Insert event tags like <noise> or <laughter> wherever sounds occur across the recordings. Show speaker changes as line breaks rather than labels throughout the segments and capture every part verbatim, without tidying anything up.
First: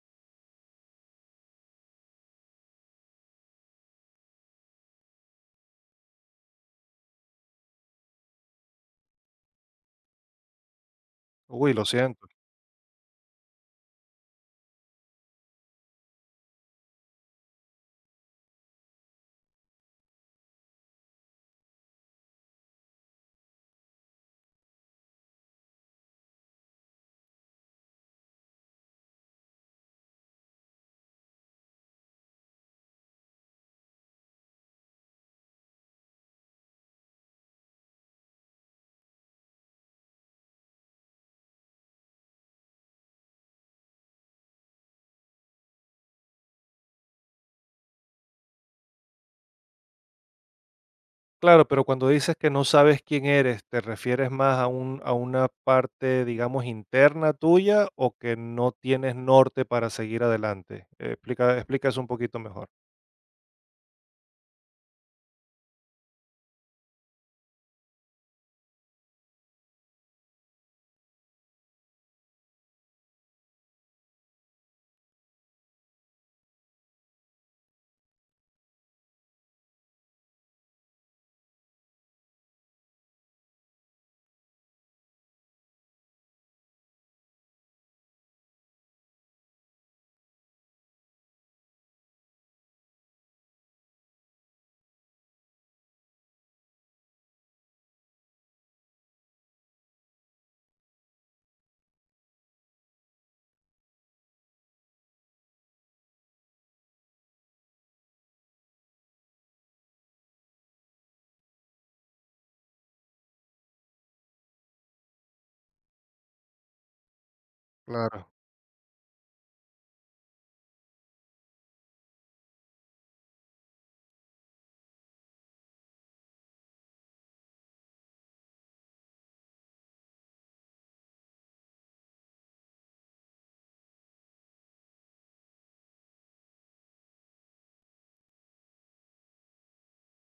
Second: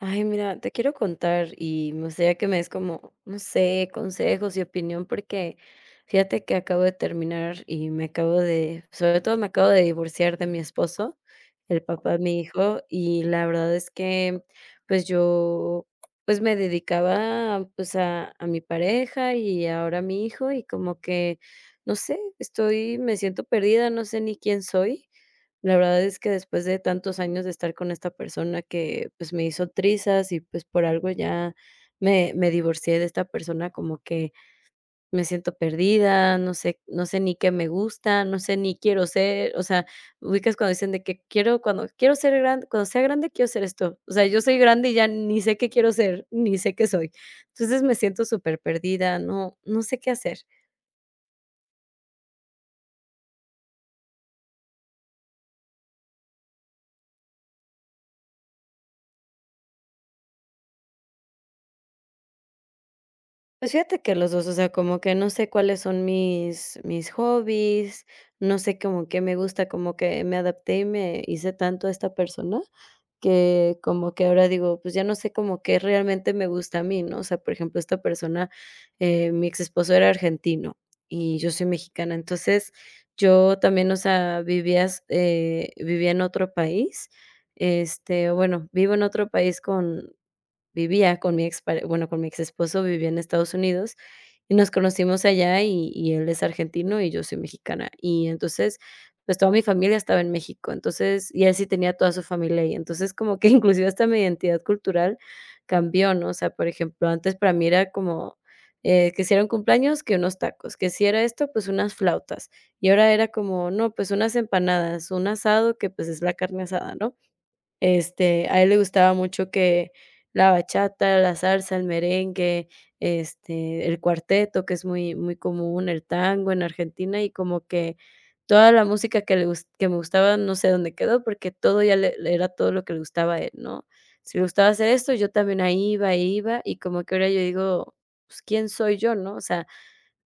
Ay, mira, te quiero contar y me gustaría que me des como, no sé, consejos y opinión, porque fíjate que acabo de terminar y me acabo de, sobre todo me acabo de divorciar de mi esposo,
Uy,
el
lo
papá de
siento.
mi hijo, y la verdad es que pues yo pues me dedicaba pues a, a mi pareja y ahora a mi hijo y como que, no sé, estoy, me siento perdida, no sé ni quién soy. La verdad es que después de tantos años de estar con esta persona que, pues, me hizo trizas y, pues, por algo ya me me divorcié de esta persona, como que me siento perdida, no sé no sé ni qué me gusta, no sé ni quiero ser. O sea, ubicas cuando dicen de que quiero cuando quiero ser grande cuando sea grande quiero ser esto. O sea, yo soy grande y ya ni sé qué quiero ser, ni sé qué soy. Entonces me siento súper perdida, no no sé qué hacer.
Claro, pero cuando dices que no sabes quién eres, ¿te refieres más a un, a una parte, digamos, interna tuya o que no tienes norte para seguir adelante? Eh, explica, explica eso un poquito mejor.
Pues fíjate que los dos. O sea, como que no sé cuáles son mis mis hobbies, no sé como qué me gusta, como que me adapté y me hice tanto a esta persona, que como que ahora digo, pues ya no sé como qué realmente me gusta a mí, ¿no? O sea, por ejemplo, esta persona, eh, mi ex esposo era argentino y yo soy mexicana. Entonces yo también, o sea, vivías eh, vivía en otro país. Este, bueno, vivo en otro país con Vivía con mi ex bueno, con mi ex esposo vivía en Estados Unidos y nos conocimos allá y y él es argentino y yo soy mexicana. Y entonces, pues, toda mi familia estaba en México. Entonces y él sí tenía toda su familia ahí. Entonces, como que <laughs> inclusive hasta mi identidad cultural cambió, ¿no? O sea, por ejemplo, antes para mí era como, eh, que si era un cumpleaños, que unos tacos, que si era esto, pues, unas flautas. Y ahora era como, no, pues, unas empanadas, un asado que, pues, es la carne asada, ¿no?
Claro.
Este, a él le gustaba mucho que la bachata, la salsa, el merengue. Este, el cuarteto, que es muy muy común, el tango en Argentina. Y como que toda la música que le gus que me gustaba, no sé dónde quedó, porque todo ya le le era todo lo que le gustaba a él, ¿no? Si le gustaba hacer esto, yo también ahí iba, ahí iba. Y como que ahora yo digo: "Pues, ¿quién soy yo?", ¿no? O sea,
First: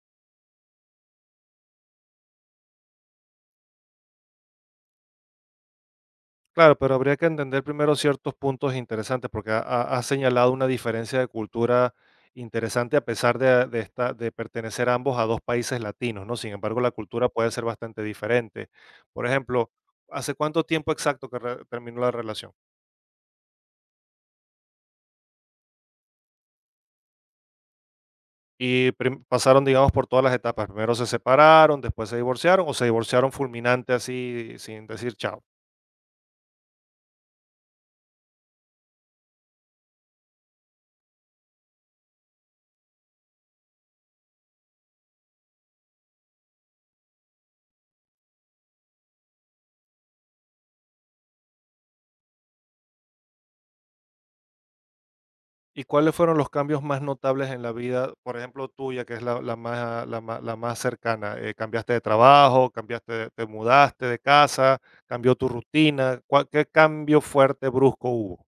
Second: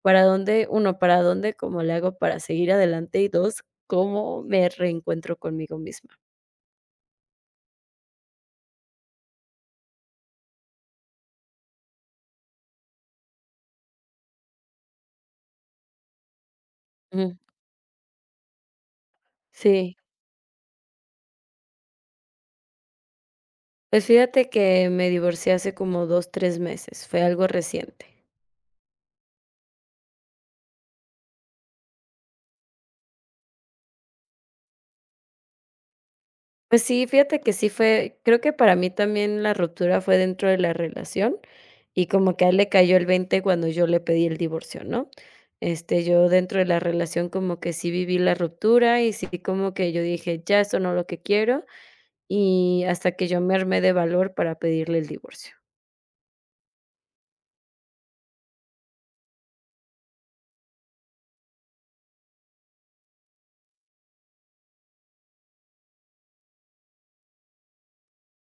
¿para dónde? Uno, ¿para dónde? ¿Cómo le hago para seguir adelante? Y dos, ¿cómo me reencuentro conmigo misma?
Claro, pero habría que entender primero ciertos puntos interesantes, porque ha- ha- has señalado una diferencia de cultura interesante a pesar de, de esta, de pertenecer ambos a dos países latinos, ¿no? Sin embargo, la cultura
Ujú.
puede ser bastante diferente. Por ejemplo,
Sí.
¿hace cuánto tiempo exacto que re- terminó la relación?
Pues fíjate que me divorcié hace como dos tres meses, fue algo reciente.
Y prim Pasaron, digamos, por todas las etapas. Primero se separaron, después se divorciaron, o se divorciaron fulminante así, sin decir chao.
Pues sí, fíjate que sí fue creo que para mí también la ruptura fue dentro de la relación, y como que a él le cayó el veinte cuando yo le pedí el divorcio, ¿no? Este, yo dentro de la relación como que sí viví la ruptura, y sí como que yo dije: "Ya, esto no es lo que quiero", y hasta que yo me armé de valor para pedirle el divorcio.
¿Y cuáles fueron los cambios más notables en la vida, por ejemplo, tuya, que es la la más la má la más cercana? Eh, ¿cambiaste de trabajo, cambiaste de te mudaste de casa, cambió tu rutina? ¿Cuál qué cambio fuerte, brusco hubo?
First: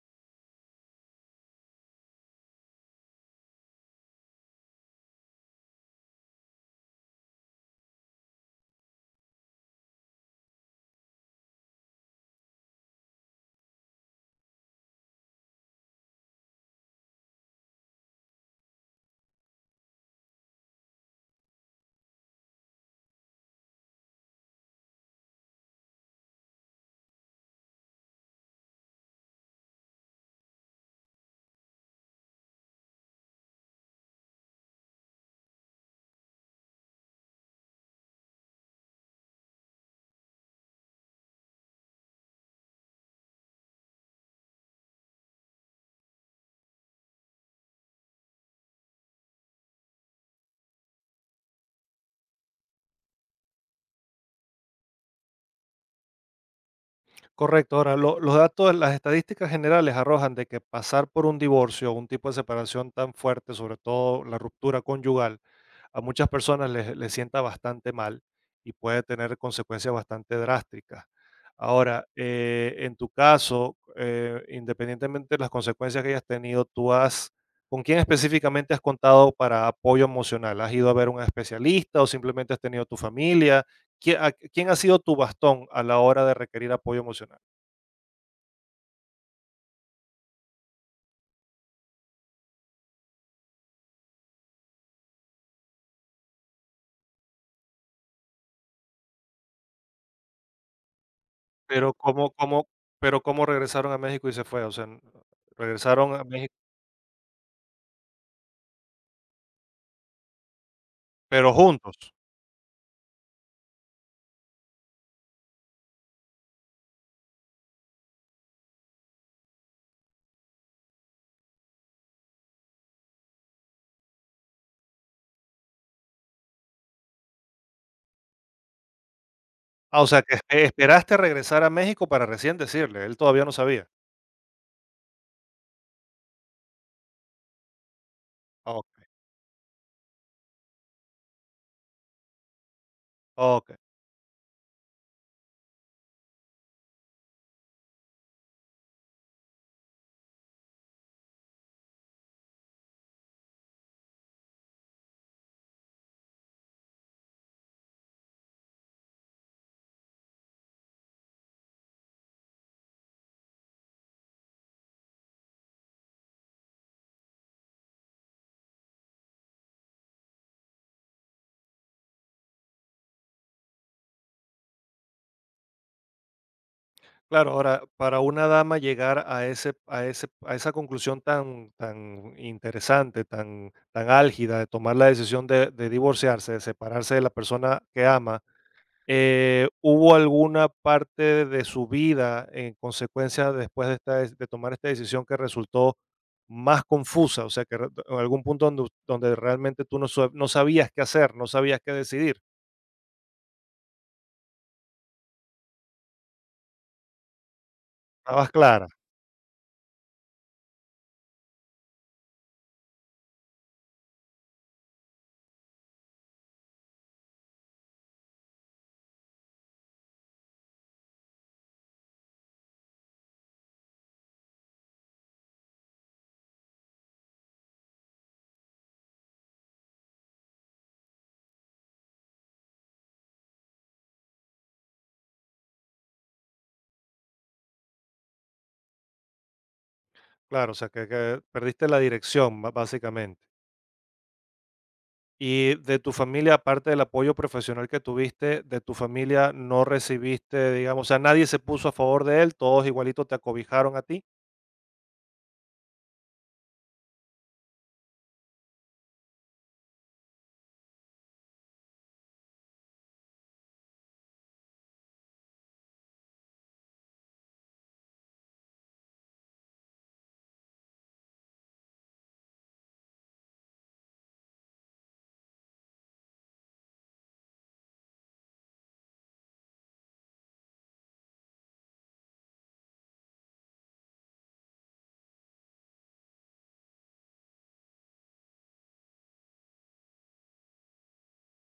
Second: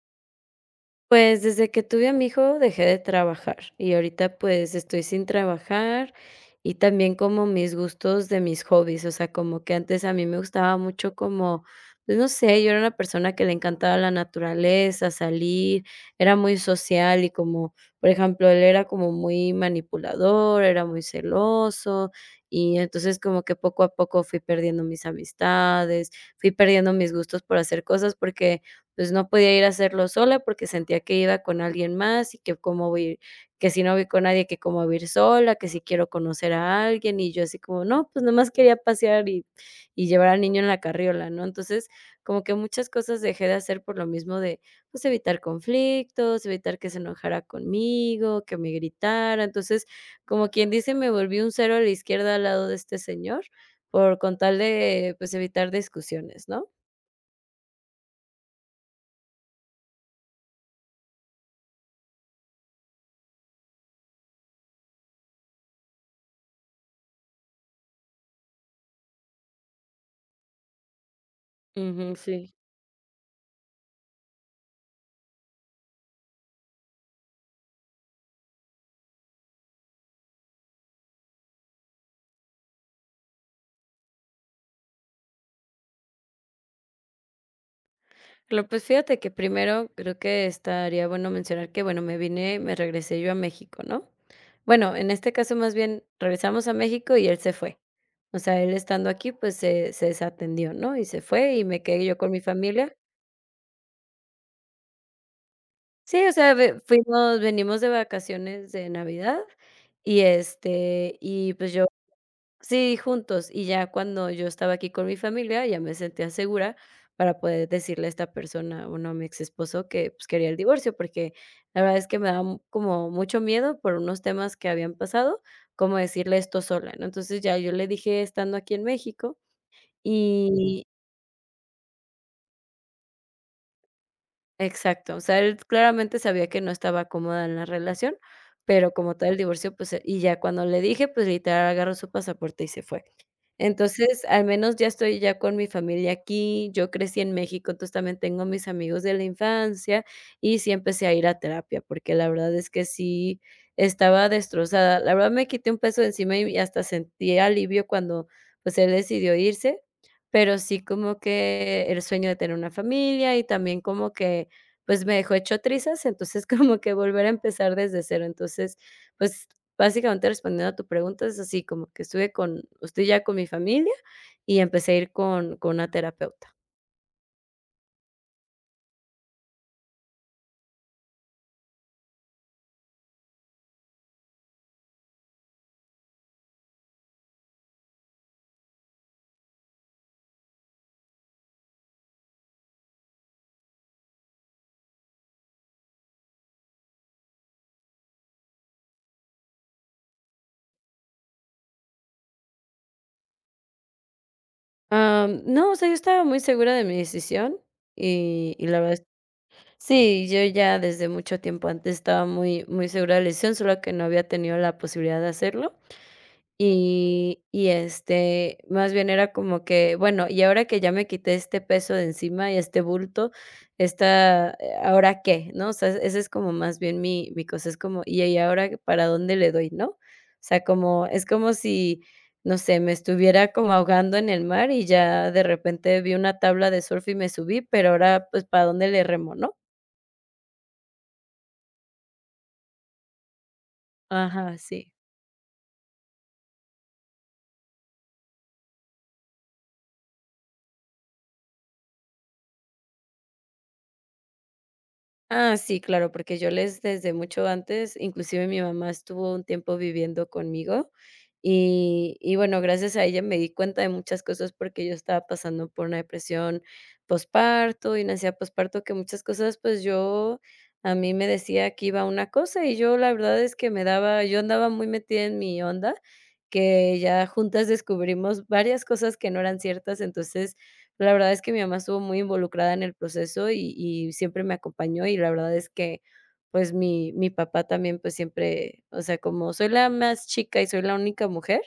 Pues, desde que tuve a mi hijo dejé de trabajar, y ahorita, pues, estoy sin trabajar. Y también como mis gustos de mis hobbies, o sea, como que antes a mí me gustaba mucho como, pues, no sé, yo era una persona que le encantaba la naturaleza, salir, era muy social y como, por ejemplo, él era como muy manipulador, era muy celoso. Y entonces como que poco a poco fui perdiendo mis amistades, fui perdiendo mis gustos por hacer cosas, porque pues no podía ir a hacerlo sola porque sentía que iba con alguien más y que cómo voy a ir, que si no voy con nadie, que cómo voy a ir sola, que si quiero conocer a alguien, y yo así como, no, pues nomás quería pasear y y llevar al niño en la carriola, ¿no? Entonces, como que muchas cosas dejé de hacer por lo mismo de, pues, evitar conflictos, evitar que se enojara conmigo, que me gritara. Entonces, como quien dice, me volví un cero a la izquierda al lado de este señor por con tal de, pues, evitar discusiones, ¿no?
Correcto. Ahora, lo los datos, las estadísticas generales arrojan de que pasar por un divorcio, un tipo de separación tan fuerte, sobre todo la ruptura conyugal a muchas personas les, les sienta bastante mal y puede tener consecuencias bastante drásticas. Ahora,
Ujú, sí.
eh, en tu caso, eh, independientemente de las consecuencias que hayas tenido, tú has, ¿con quién específicamente has contado para apoyo emocional? ¿Has ido a ver un especialista o simplemente has tenido tu familia? ¿Qui- a- ¿Quién ha sido tu bastón a la hora de requerir apoyo emocional?
Claro, pues fíjate que primero creo que estaría bueno mencionar que, bueno, me vine me regresé yo a México, ¿no? Bueno, en este caso, más bien, regresamos a México y él se fue. O sea, él estando aquí, pues, se se desatendió, ¿no? Y se fue, y me
Pero
quedé yo con
cómo,
mi
cómo,
familia.
pero cómo regresaron a México y se fue, o sea, n- regresaron
Sí,
a
o sea,
México,
ve fuimos venimos de vacaciones de Navidad, y, este,
pero
y, pues, yo.
juntos.
Sí, juntos. Y ya cuando yo estaba aquí con mi familia, ya me sentía segura para poder decirle a esta persona, bueno, a mi ex esposo, que pues, quería el divorcio, porque la verdad es que me daba mu- como mucho miedo por unos temas que habían pasado, como decirle esto sola, ¿no? Entonces ya yo le dije estando aquí en México.
Ah, o sea, que espe
Y
esperaste regresar a México para recién decirle, él todavía no sabía.
exacto, o sea, él claramente sabía que no estaba cómoda en la relación, pero
Okey,
como tal el divorcio, pues, eh, y ya cuando le dije, pues literal agarró su pasaporte y se fue.
okey.
Entonces, al menos ya estoy ya con mi familia aquí, yo crecí en México, entonces también tengo mis amigos de la infancia y sí empecé a ir a terapia, porque la verdad es que sí estaba destrozada. La verdad me quité un peso de encima y hasta sentí alivio cuando, pues, él decidió irse, pero sí como que el sueño de tener una familia y también como que, pues, me dejó hecho trizas, entonces <laughs> como que volver a empezar desde cero. Entonces, pues, básicamente, respondiendo a tu pregunta, es así, como que estuve con estoy ya con mi familia y empecé a ir con con una terapeuta.
Claro, ahora, para una dama llegar a ese a ese a esa conclusión tan tan interesante, tan tan álgida de tomar la decisión de de divorciarse, de separarse de la persona que ama. Eh, ¿hubo alguna parte de su vida, en consecuencia, después de esta des- de tomar esta decisión que resultó más confusa? O sea, que re en algún punto donde us- donde realmente tú no sa no sabías qué hacer, no sabías qué decidir.
Am, no, o sea, yo estaba muy segura de mi decisión
Estabas
y y la
clara,
verdad es sí, yo ya desde mucho tiempo antes estaba muy muy segura de la decisión, solo que no había tenido la posibilidad de hacerlo. Y y, este, más bien era como que, bueno, y ahora que ya me quité este peso de encima y este bulto, esta, eh, ¿ahora qué?, ¿no? O sea, ese es como más bien mi mi cosa, es como, y y ahora para dónde le doy, ¿no? O sea, como es como si, no sé, me estuviera como ahogando en el mar y ya de repente vi una tabla de surf y me subí, pero ahora, pues, ¿para dónde le remo, no?
claro, o sea, que que perdiste la dirección, ba básicamente.
Ajá, sí.
Y de tu familia, aparte del apoyo profesional que tuviste, de tu familia no recibiste, digamos, o sea, nadie se puso a favor de él, todos igualito te acobijaron a ti.
Ah, sí, claro, porque yo les desde mucho antes, inclusive mi mamá estuvo un tiempo viviendo conmigo y y bueno, gracias a ella me di cuenta de muchas cosas porque yo estaba pasando por una depresión posparto y una ansiedad posparto que muchas cosas, pues, yo a mí me decía que iba una cosa y yo la verdad es que me daba yo andaba muy metida en mi onda, que ya juntas descubrimos varias cosas que no eran ciertas, entonces, la verdad es que mi mamá estuvo muy involucrada en el proceso y y siempre me acompañó, y la verdad es que, pues, mi mi papá también, pues, siempre, o sea, como soy la más chica y soy la única mujer,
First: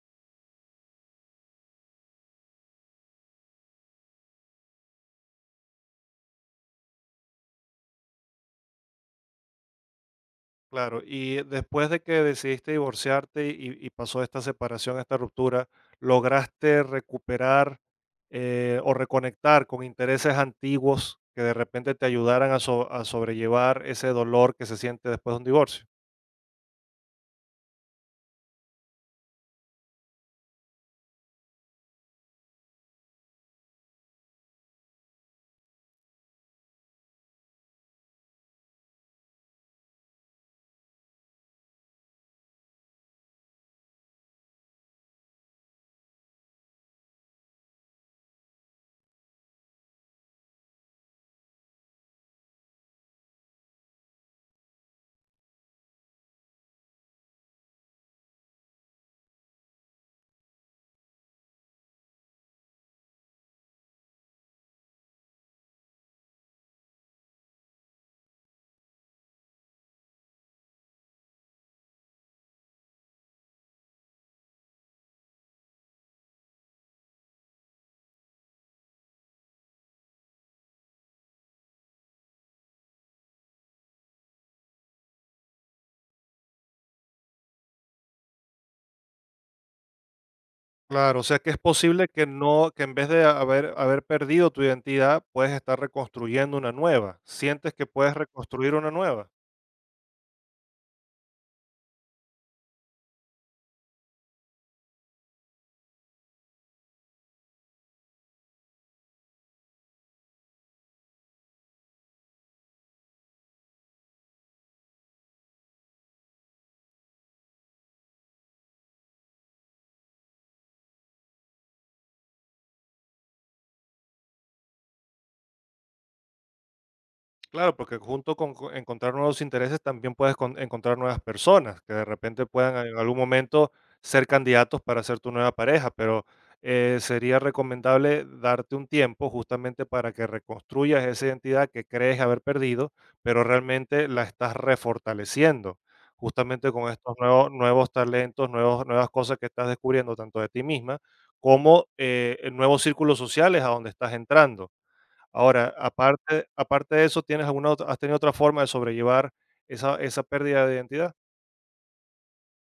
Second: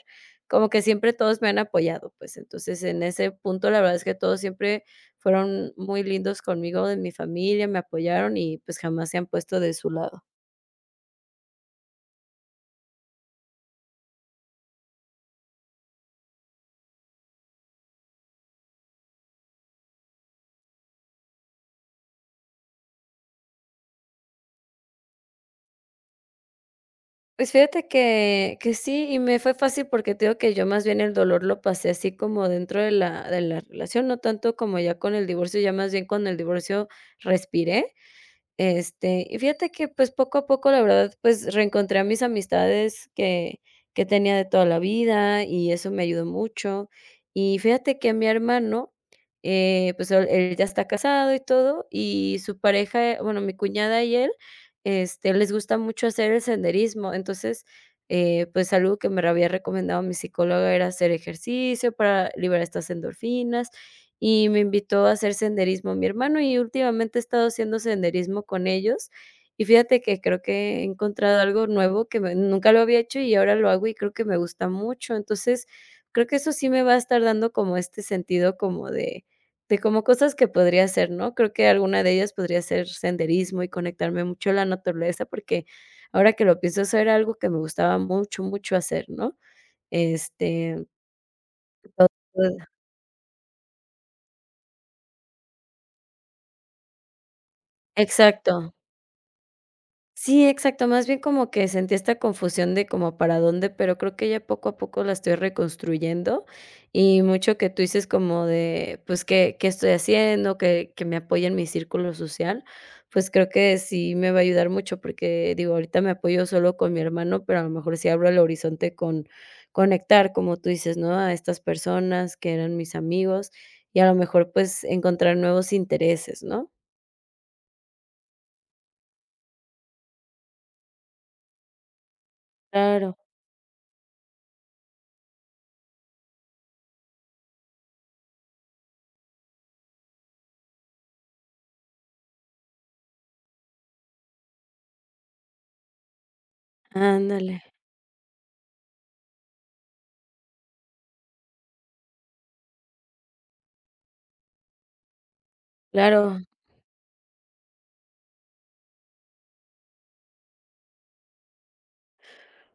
como que siempre todos me han apoyado, pues, entonces, en ese punto, la verdad es que todos siempre fueron muy lindos conmigo, de mi familia, me apoyaron y, pues, jamás se han puesto de su lado.
Claro, y después de que decidiste divorciarte y, y pasó esta separación, esta ruptura, ¿lograste recuperar eh, o reconectar con intereses antiguos que de repente te ayudaran a, so- a sobrellevar ese dolor que se siente después de un divorcio?
Pues fíjate que que sí, y me fue fácil porque te digo que yo más bien el dolor lo pasé así como dentro de la de la relación, no tanto como ya con el divorcio, ya más bien con el divorcio respiré. Este, y fíjate que, pues, poco a poco, la verdad, pues, reencontré a mis amistades que que tenía de toda la vida, y eso me ayudó mucho. Y fíjate que mi hermano, eh, pues, él él ya está casado y todo, y su pareja, bueno, mi cuñada y él, este, les gusta mucho hacer el senderismo. Entonces, eh, pues, algo que me había recomendado mi psicóloga era hacer ejercicio para liberar estas endorfinas y me invitó a hacer senderismo mi hermano, y últimamente he estado haciendo senderismo con ellos. Y fíjate que creo que he encontrado algo nuevo que me nunca lo había hecho y ahora lo hago y creo que me gusta mucho. Entonces, creo que eso sí me va a estar dando como este sentido como de de como cosas que podría hacer, ¿no? Creo que alguna de ellas podría ser senderismo y conectarme mucho a la naturaleza, porque ahora que lo pienso, eso era algo que me gustaba mucho, mucho hacer, ¿no? Este,
Claro, o sea que es posible
todo-
que no, que en vez de haber, haber perdido tu identidad, puedes estar reconstruyendo una nueva. ¿Sientes que puedes
exacto.
reconstruir una nueva?
Sí, exacto, más bien como que sentí esta confusión de como para dónde, pero creo que ya poco a poco la estoy reconstruyendo y mucho que tú dices como de, pues, ¿qué, qué estoy haciendo? Que, que me apoye en mi círculo social, pues creo que sí me va a ayudar mucho porque digo, ahorita me apoyo solo con mi hermano, pero a lo mejor sí abro el horizonte con conectar, como tú dices, ¿no? A estas personas que eran mis amigos y a lo mejor pues encontrar nuevos intereses, ¿no?
Claro, porque junto con co- encontrar nuevos intereses también puedes con- encontrar nuevas personas que de repente puedan en
Claro,
algún momento ser candidatos para ser tu nueva pareja, pero eh, sería recomendable darte un tiempo justamente para que reconstruyas esa identidad que crees haber perdido, pero realmente la estás refortaleciendo justamente con estos nuevos,
ándale,
nuevos talentos, nuevos, nuevas cosas que estás descubriendo tanto de ti misma como eh, nuevos círculos sociales a donde estás entrando. Ahora,
claro.
aparte aparte de eso, ¿tienes alguna otra has tenido otra forma de sobrellevar esa esa pérdida de identidad?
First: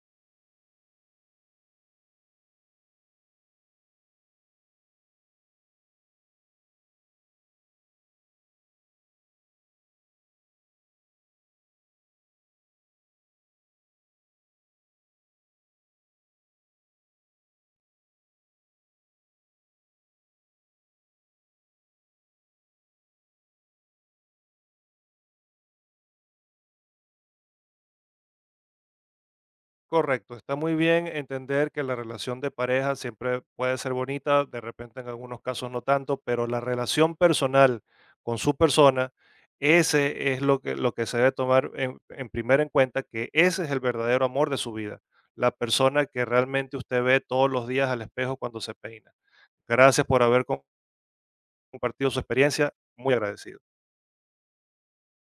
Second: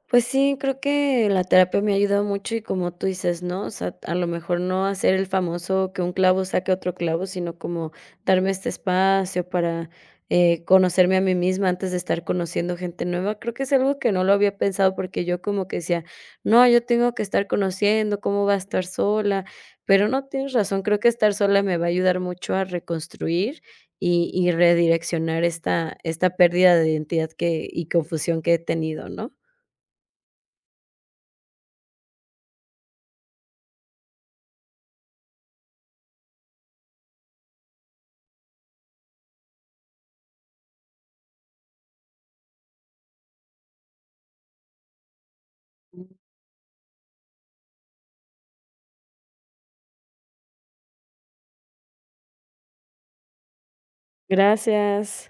Pues sí, creo que la terapia me ha ayudado mucho y como tú dices, ¿no? O sea, a lo mejor no hacer el famoso que un clavo saque otro clavo, sino como darme este espacio para eh, conocerme a mí misma antes de estar conociendo gente nueva. Creo que es algo que no lo había pensado porque yo como que decía, no, yo tengo que estar conociendo, ¿cómo va a estar sola? Pero no tienes razón, creo que estar sola me va a ayudar mucho a reconstruir y, y redireccionar esta, esta pérdida de identidad que, y confusión que he tenido, ¿no?
Correcto, está muy bien entender que la relación de pareja siempre puede ser bonita, de repente en algunos casos no tanto, pero la relación personal con su persona, ese es lo que lo que se debe tomar en en primera en cuenta, que ese es el verdadero amor de su vida, la persona que realmente usted ve todos los días al espejo cuando se peina. Gracias por haber com- compartido su experiencia, muy agradecido.
Gracias.